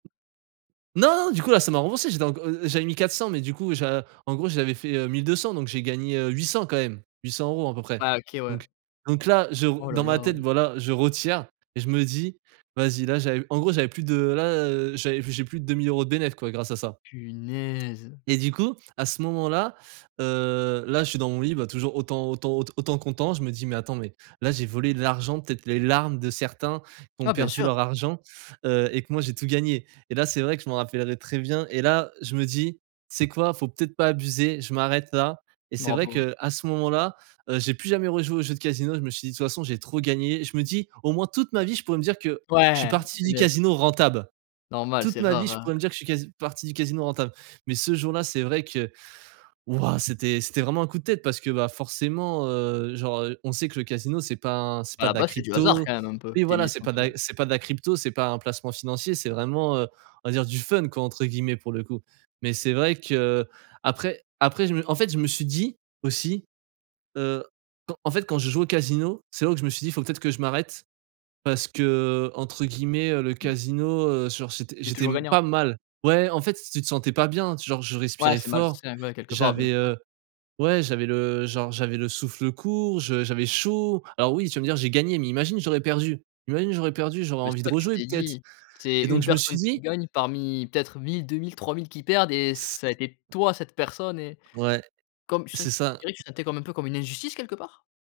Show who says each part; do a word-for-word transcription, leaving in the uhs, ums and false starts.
Speaker 1: Non du coup, là, ça m'a remboursé, j'ai donc, heu heu, j'avais mis quatre-cents mais du coup j'a en gros j'avais fait, heu, mille deux-cents donc j'ai gagné, heu, huit-cents, quand même, huit-cents euros à peu près.
Speaker 2: Ah OK, ouais.
Speaker 1: Donc donc là je r
Speaker 2: Oh là
Speaker 1: dans ma tête
Speaker 2: là.
Speaker 1: voilà je retire et je me dis: «Vas-y, là» j'avais en gros, j'avais plus de là, heu, j'avais j'ai plus de deux mille euros de bénef quoi, grâce à ça.
Speaker 2: Punaise.
Speaker 1: Et du coup, à ce moment-là, heu, là je suis dans mon lit bah toujours autant autant aut autant content je me dis: «Mais, attends, mais là j'ai volé de l'argent peut-être les larmes de certains qui ont
Speaker 2: Ah, bien
Speaker 1: perdu
Speaker 2: sûr.
Speaker 1: leur argent, heu, et que moi j'ai tout gagné» et là c'est vrai que je m'en rappellerai très bien et là, heu, je me dis: «Tu sais quoi, faut peut-être pas abuser, je m'arrête là» et c'est vrai
Speaker 2: Bravo.
Speaker 1: qu'à ce moment-là, heu, j'ai plus jamais rejouer aux jeux de casino, je me suis dit: «De toute façon j'ai trop gagné». Je me dis: «Au moins toute ma vie je pourrais me dire que je suis
Speaker 2: Ouais,
Speaker 1: parti du
Speaker 2: bénef.
Speaker 1: casino rentabe.
Speaker 2: Normal,
Speaker 1: Toute
Speaker 2: c'est
Speaker 1: ma vie,
Speaker 2: rare,
Speaker 1: je
Speaker 2: hein.
Speaker 1: pourrais me dire que je suis casi parti du casino rentable». Mais ce jour là c'est vrai que wouah, c'était c'était vraiment un coup de tête parce que, bah, forcément, heu, genre, heu, on sait que le casino c'est pas un c'est
Speaker 2: À
Speaker 1: pas
Speaker 2: la
Speaker 1: de la
Speaker 2: base, c'était du hasard
Speaker 1: crypto,
Speaker 2: quand même un peu,
Speaker 1: oui
Speaker 2: tes
Speaker 1: voilà,
Speaker 2: mille
Speaker 1: c'est pas
Speaker 2: trente
Speaker 1: de la
Speaker 2: euros.
Speaker 1: c'est pas de la crypto, c'est pas un placement financier, c'est, vraiment, heu, on va dire «du fun quoi» entre guillemets pour le coup. Mais c'est vrai que après après je me en fait je me suis dit, aussi, heu, quand en fait, quand je joue au casino, C'est là où je me suis dit: «Faut peut-être que je m'arrête» parce qu'entre guillemets, heu, «le
Speaker 2: Mmh.
Speaker 1: casino, heu, genre j'était
Speaker 2: Il est
Speaker 1: j'étais
Speaker 2: toujours
Speaker 1: m
Speaker 2: gagnant.
Speaker 1: pas mal». Ouais en fait, tu te sentais pas bien, genre je
Speaker 2: Ouais
Speaker 1: respirais
Speaker 2: c'est mal
Speaker 1: fort,
Speaker 2: sain, ouais, quelque part bien
Speaker 1: j'avais,
Speaker 2: sûr.
Speaker 1: heu ouais j'avais le genre j'avais le souffle court, je j'avais chaud. Alors oui tu vas me dire: «J'ai gagné». Mais imagine j'aurais perdu imagine j'aurais perdu, j'aurais
Speaker 2: Mais
Speaker 1: envie
Speaker 2: c'est
Speaker 1: de
Speaker 2: ça que tu
Speaker 1: rejouer
Speaker 2: t'es
Speaker 1: peut-être
Speaker 2: dit. C'est
Speaker 1: et donc
Speaker 2: une
Speaker 1: je me
Speaker 2: personne
Speaker 1: suis
Speaker 2: qui
Speaker 1: dit
Speaker 2: gagne parmi peut-être mille-deux mille-trois mille qui perdent et
Speaker 1: Tss
Speaker 2: ça a été, toi, cette personne et
Speaker 1: Ouais,
Speaker 2: comme
Speaker 1: c'est
Speaker 2: sech tu
Speaker 1: ça.
Speaker 2: dirais que c'était comme un peu comme une injustice, quelque part?